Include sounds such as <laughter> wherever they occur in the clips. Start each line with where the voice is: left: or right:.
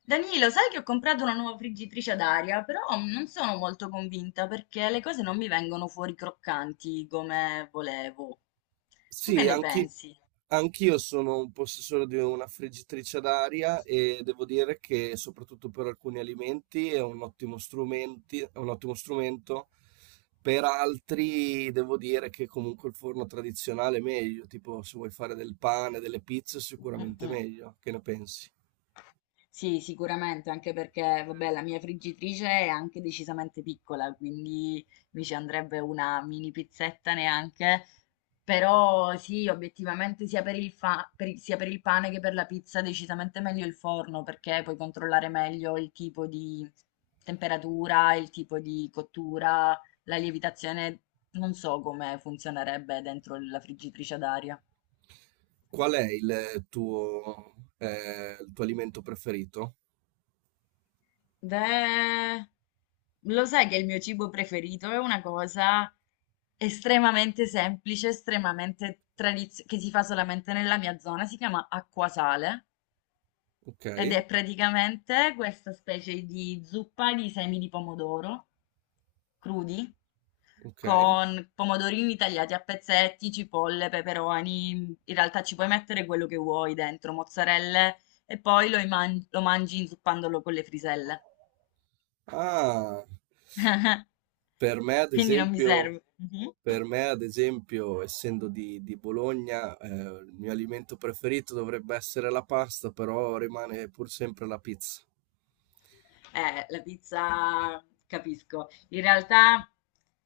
left: Danilo, sai che ho comprato una nuova friggitrice ad aria, però non sono molto convinta perché le cose non mi vengono fuori croccanti come volevo. Tu che
right: Sì,
left: ne pensi?
right: anch'io sono un possessore di una friggitrice d'aria e devo dire che soprattutto per alcuni alimenti è un ottimo è un ottimo strumento, per altri devo dire che comunque il forno tradizionale è meglio, tipo se vuoi fare del pane, delle pizze,
left: Mm,
right: sicuramente
left: mm.
right: meglio. Che ne pensi?
left: Sì, sicuramente, anche perché, vabbè, la mia friggitrice è anche decisamente piccola, quindi mi ci andrebbe una mini pizzetta neanche. Però sì, obiettivamente sia per il pane che per la pizza decisamente meglio il forno, perché puoi controllare meglio il tipo di temperatura, il tipo di cottura, la lievitazione, non so come funzionerebbe dentro la friggitrice ad aria.
right: Qual è il tuo alimento preferito?
left: Beh, lo sai che il mio cibo preferito è una cosa estremamente semplice, estremamente tradizionale, che si fa solamente nella mia zona, si chiama acquasale
right: Ok,
left: ed è praticamente questa specie di zuppa di semi di pomodoro crudi,
right: ok.
left: con pomodorini tagliati a pezzetti, cipolle, peperoni, in realtà ci puoi mettere quello che vuoi dentro, mozzarelle, e poi lo mangi inzuppandolo con le friselle.
right: Ah, per me ad
left: Quindi non mi
right: esempio...
left: serve. Mh-mh.
right: Per me, ad esempio, essendo di Bologna, il mio alimento preferito dovrebbe essere la pasta, però rimane pur sempre la pizza.
left: La pizza capisco. In realtà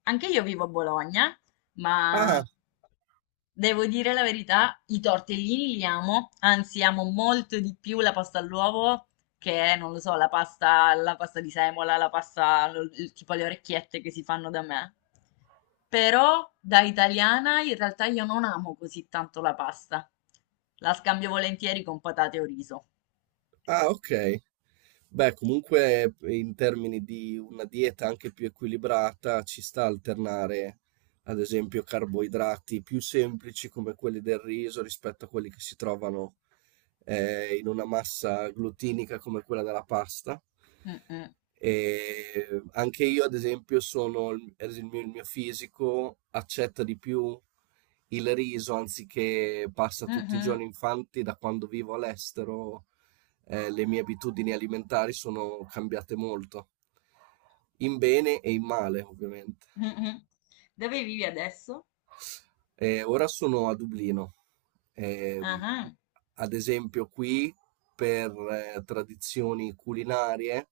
left: anche io vivo a Bologna,
right: Ah,
left: ma devo dire la verità, i tortellini li amo, anzi amo molto di più la pasta all'uovo che, non lo so, la pasta di semola, la pasta, lo- il- tipo le orecchiette che si fanno da me. Però da italiana in realtà io non amo così tanto la pasta. La scambio volentieri con patate o riso.
right: ah, ok. Beh, comunque in termini di una dieta anche più equilibrata ci sta alternare, ad esempio, carboidrati più semplici come quelli del riso rispetto a quelli che si trovano in una massa glutinica come quella della pasta.
left: Mm, mm.
right: E anche io, ad esempio, sono, ad esempio, il mio fisico accetta di più il riso anziché pasta tutti i
left: Mh-mh,
right: giorni. Infatti, da quando vivo all'estero le mie abitudini alimentari sono cambiate molto, in bene e in male, ovviamente.
left: mh-mh. Dove vivi adesso?
right: Ora sono a Dublino. Ehm,
left: Ah-ah,
right: ad esempio, qui per tradizioni culinarie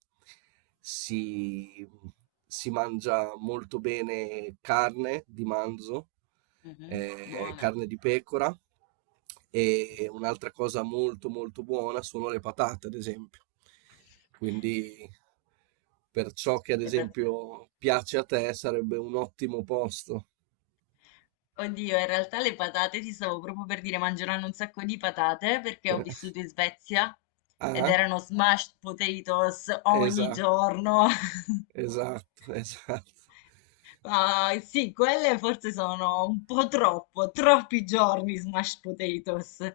right: si, si mangia molto bene carne di manzo,
left: mh-mh, buona.
right: carne di pecora e un'altra cosa molto molto buona sono le patate, ad esempio. Quindi per ciò che ad
left: Le pa
right: esempio piace a te sarebbe un ottimo posto.
left: oddio, in realtà le patate ti stavo proprio per dire, mangeranno un sacco di patate perché ho
right: <laughs>
left: vissuto in Svezia ed
right: Ah?
left: erano smashed potatoes ogni
right: Esatto,
left: giorno. <laughs>
right: esatto, <laughs> esatto.
left: Ma sì, quelle forse sono un po' troppo, troppi giorni smashed potatoes.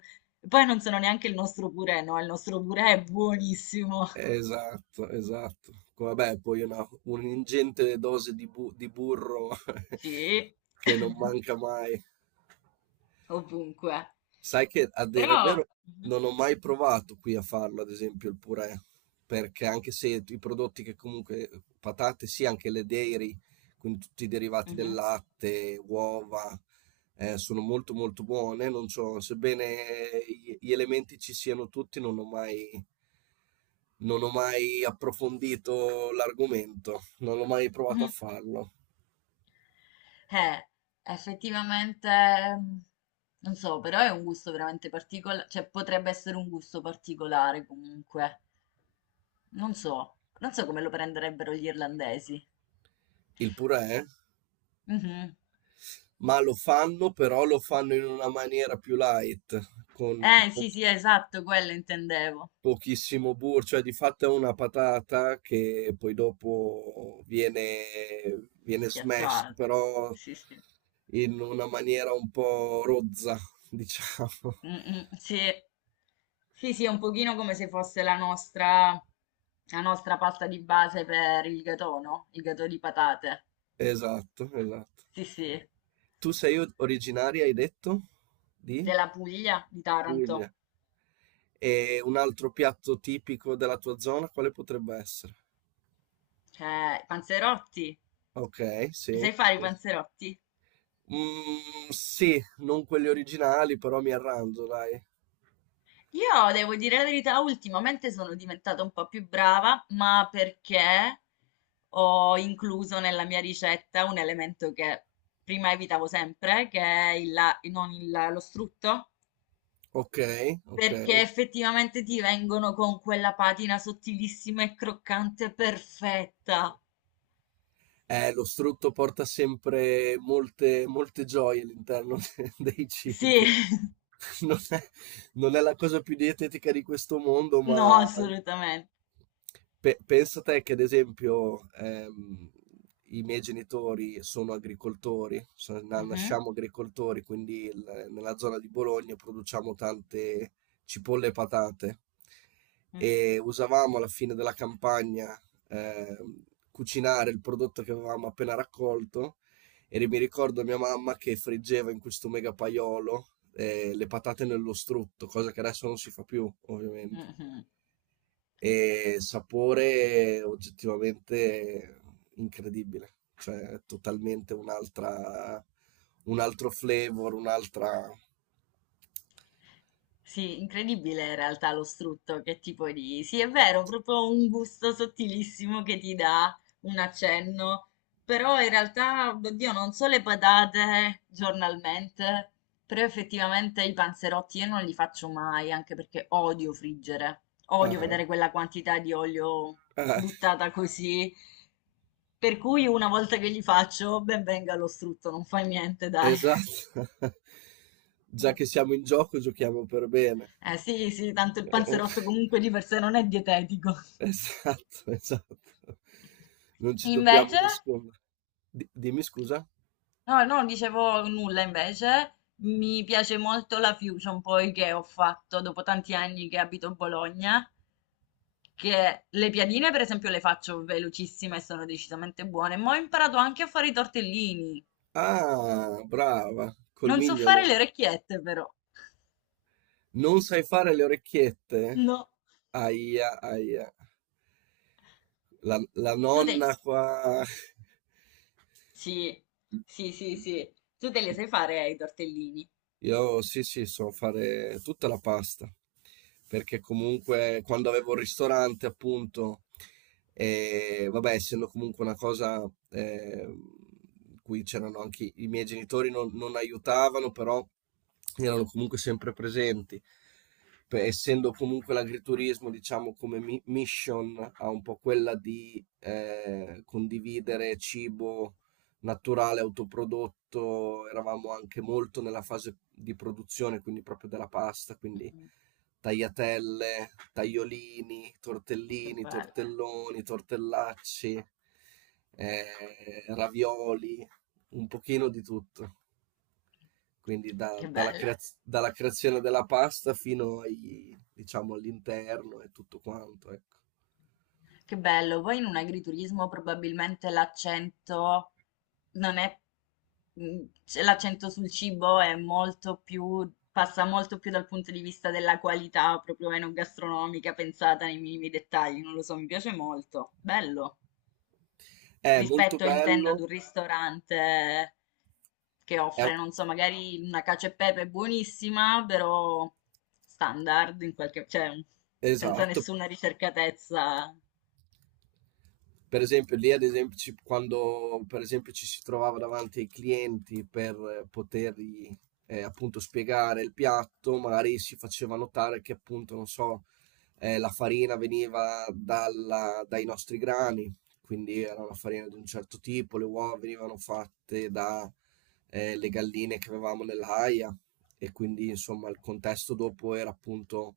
left: Poi non sono neanche il nostro purè, no, il nostro purè è buonissimo.
right: Esatto, esatto. Vabbè, poi un'ingente dose di burro
left: Sì.
right: <laughs> che non manca
left: <laughs>
right: mai.
left: Ovunque.
right: Sai che a dire il
left: Però,
right: vero
left: mhm,
right: non ho mai provato qui a farlo, ad esempio il purè, perché anche se i prodotti che comunque, patate sì, anche le dairy, quindi tutti i derivati del
left: mhm,
right: latte, uova, sono molto molto buone, non so, sebbene gli elementi ci siano tutti, non ho mai, non ho mai approfondito l'argomento, non ho mai provato a
left: mhm.
right: farlo.
left: Eh, Effettivamente, mm, non so, però è un gusto veramente particolare, cioè potrebbe essere un gusto particolare comunque. Non so, non so come lo prenderebbero gli irlandesi.
right: Il purè?
left: Mhm.
right: Ma lo fanno, però lo fanno in una maniera più light, con
left: Sì, sì, esatto, quello intendevo.
right: pochissimo burro, cioè di fatto è una patata che poi dopo viene, viene smashed,
left: Schiacciato.
right: però
left: Sì, sì.
right: in una maniera un po' rozza, <laughs> diciamo.
left: Mm, mm, sì. Sì, sì, è un pochino come se fosse la nostra pasta di base per il gatò, no? Il gatò di patate.
right: Esatto, esatto.
left: Sì, sì,
right: Tu sei originaria, hai detto, di
left: della Puglia, di Taranto.
right: Puglia. E un altro piatto tipico della tua zona, quale potrebbe essere?
left: Eh, i panzerotti.
right: Ok,
left: Mi sai
right: sì,
left: fare i
right: sì.
left: panzerotti?
right: Mm, sì, non quelli originali, però mi arrangio, dai.
left: Io devo dire la verità, ultimamente sono diventata un po' più brava, ma perché ho incluso nella mia ricetta un elemento che prima evitavo sempre, che è il, la- non il- lo strutto.
right: Ok, ok.
left: Perché effettivamente ti vengono con quella patina sottilissima e croccante perfetta.
right: Lo strutto porta sempre molte, molte gioie all'interno <laughs> dei
left: Sì,
right: cibi.
left: <laughs>
right: Non è, non è la cosa più dietetica di questo mondo,
left: no,
right: ma
left: assolutamente.
right: pensa te che, ad esempio, i miei genitori sono agricoltori,
left: Mhm,
right: nasciamo agricoltori, quindi nella zona di Bologna produciamo tante cipolle e patate. E usavamo alla fine della campagna eh, cucinare il prodotto che avevamo appena raccolto e mi ricordo mia mamma che friggeva in questo mega paiolo le patate nello strutto, cosa che adesso non si fa più,
left: mhm,
right: ovviamente.
left: mhm.
right: E sapore oggettivamente incredibile, cioè totalmente un altro flavor, un'altra...
left: Sì, incredibile in realtà lo strutto, che tipo di... Sì, è vero, proprio un gusto sottilissimo che ti dà un accenno, però in realtà, oddio, non so le patate giornalmente, però effettivamente i panzerotti io non li faccio mai, anche perché odio friggere, odio
right: Ah,
left: vedere quella quantità di olio
right: ah,
left: buttata così, per cui una volta che li faccio, ben venga lo strutto, non fa niente, dai.
right: Esatto. <laughs> Già che
left: <laughs>
right: siamo in gioco, giochiamo per bene.
left: Eh sì, sì, tanto il panzerotto
right: <laughs>
left: comunque di per sé non è dietetico.
right: Esatto, esatto. Non ci dobbiamo
left: Invece,
right: nascondere. Dimmi scusa.
left: no, no, non dicevo nulla invece, mi piace molto la fusion poi che ho fatto dopo tanti anni che abito a Bologna, che le piadine per esempio le faccio velocissime e sono decisamente buone, ma ho imparato anche a fare i tortellini.
right: Ah, brava, col
left: Non so
right: mignolo.
left: fare le orecchiette però.
right: Non sai fare le orecchiette?
left: No.
right: Aia, aia. La
left: Tu te...
right: nonna qua. <laughs>
left: Sì, sì, sì, sì. Tu te le sai fare i tortellini.
right: Io sì, sì, so fare tutta la pasta, perché comunque quando avevo il ristorante, appunto, vabbè, essendo comunque una cosa in cui c'erano anche i miei genitori, non aiutavano, però erano comunque sempre presenti. Essendo comunque l'agriturismo, diciamo, come mission, ha un po' quella di condividere cibo naturale, autoprodotto, eravamo anche molto nella fase di produzione, quindi proprio della pasta, quindi
left: Mm,
right: tagliatelle, tagliolini,
left: che
right: tortellini,
left: bello.
right: tortelloni, tortellacci, ravioli, un pochino di tutto. Quindi da-
left: Che
right: dalla,
left: bello,
right: creaz- dalla creazione della pasta fino diciamo, all'interno e tutto quanto, ecco.
left: che bello. Poi in un agriturismo probabilmente l'accento non è, cioè, l'accento sul cibo è molto più, passa molto più dal punto di vista della qualità proprio enogastronomica, pensata nei minimi dettagli, non lo so, mi piace molto. Bello.
right: È molto
left: Rispetto, intendo, ad
right: bello,
left: un ristorante che
right: è,
left: offre, non so, magari una cacio e pepe buonissima, però standard in qualche, cioè senza
right: esatto.
left: nessuna ricercatezza.
right: Per esempio, lì, ad esempio, quando per esempio, ci si trovava davanti ai clienti per potergli appunto spiegare il piatto, magari si faceva notare che appunto, non so, la farina veniva dai nostri grani, quindi era una farina di un certo tipo, le uova venivano fatte da le galline che avevamo nell'aia e quindi insomma il contesto dopo era appunto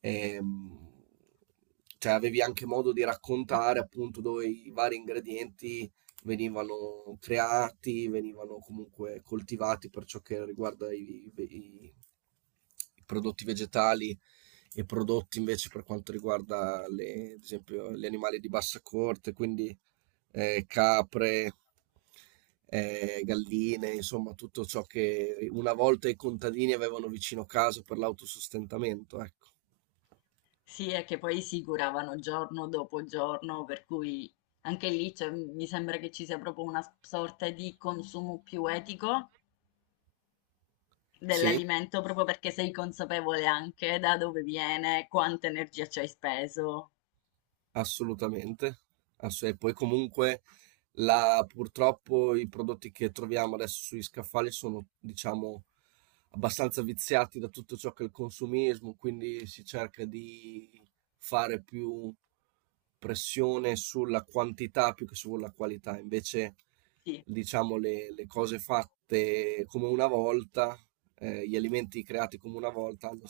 right: ehm, cioè avevi anche modo di raccontare appunto dove i vari ingredienti venivano creati, venivano comunque coltivati per ciò che riguarda i prodotti vegetali e prodotti invece per quanto riguarda ad esempio gli animali di bassa corte, quindi capre, galline, insomma tutto ciò che una volta i contadini avevano vicino casa per l'autosostentamento, ecco.
left: Sì, è che poi si curavano giorno dopo giorno, per cui mi sembra che ci sia proprio una sorta di consumo più etico
right: Sì,
left: dell'alimento, proprio perché sei consapevole anche da dove viene, quanta energia ci hai speso.
right: assolutamente. E poi comunque purtroppo i prodotti che troviamo adesso sugli scaffali sono, diciamo, abbastanza viziati da tutto ciò che è il consumismo, quindi si cerca di fare più pressione sulla quantità più che sulla qualità. Invece,
left: Sì,
right: diciamo, le cose fatte come una volta, gli alimenti creati come una volta hanno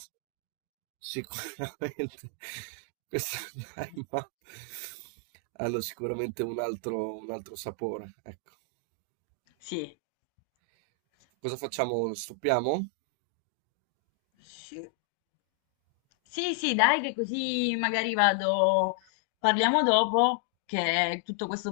right: Sicuramente <laughs> questo hanno sicuramente un altro sapore, ecco.
left: sì.
right: Cosa facciamo, stoppiamo?
left: Sì. Sì, sì, dai, che così magari vado, parliamo dopo, che tutto questo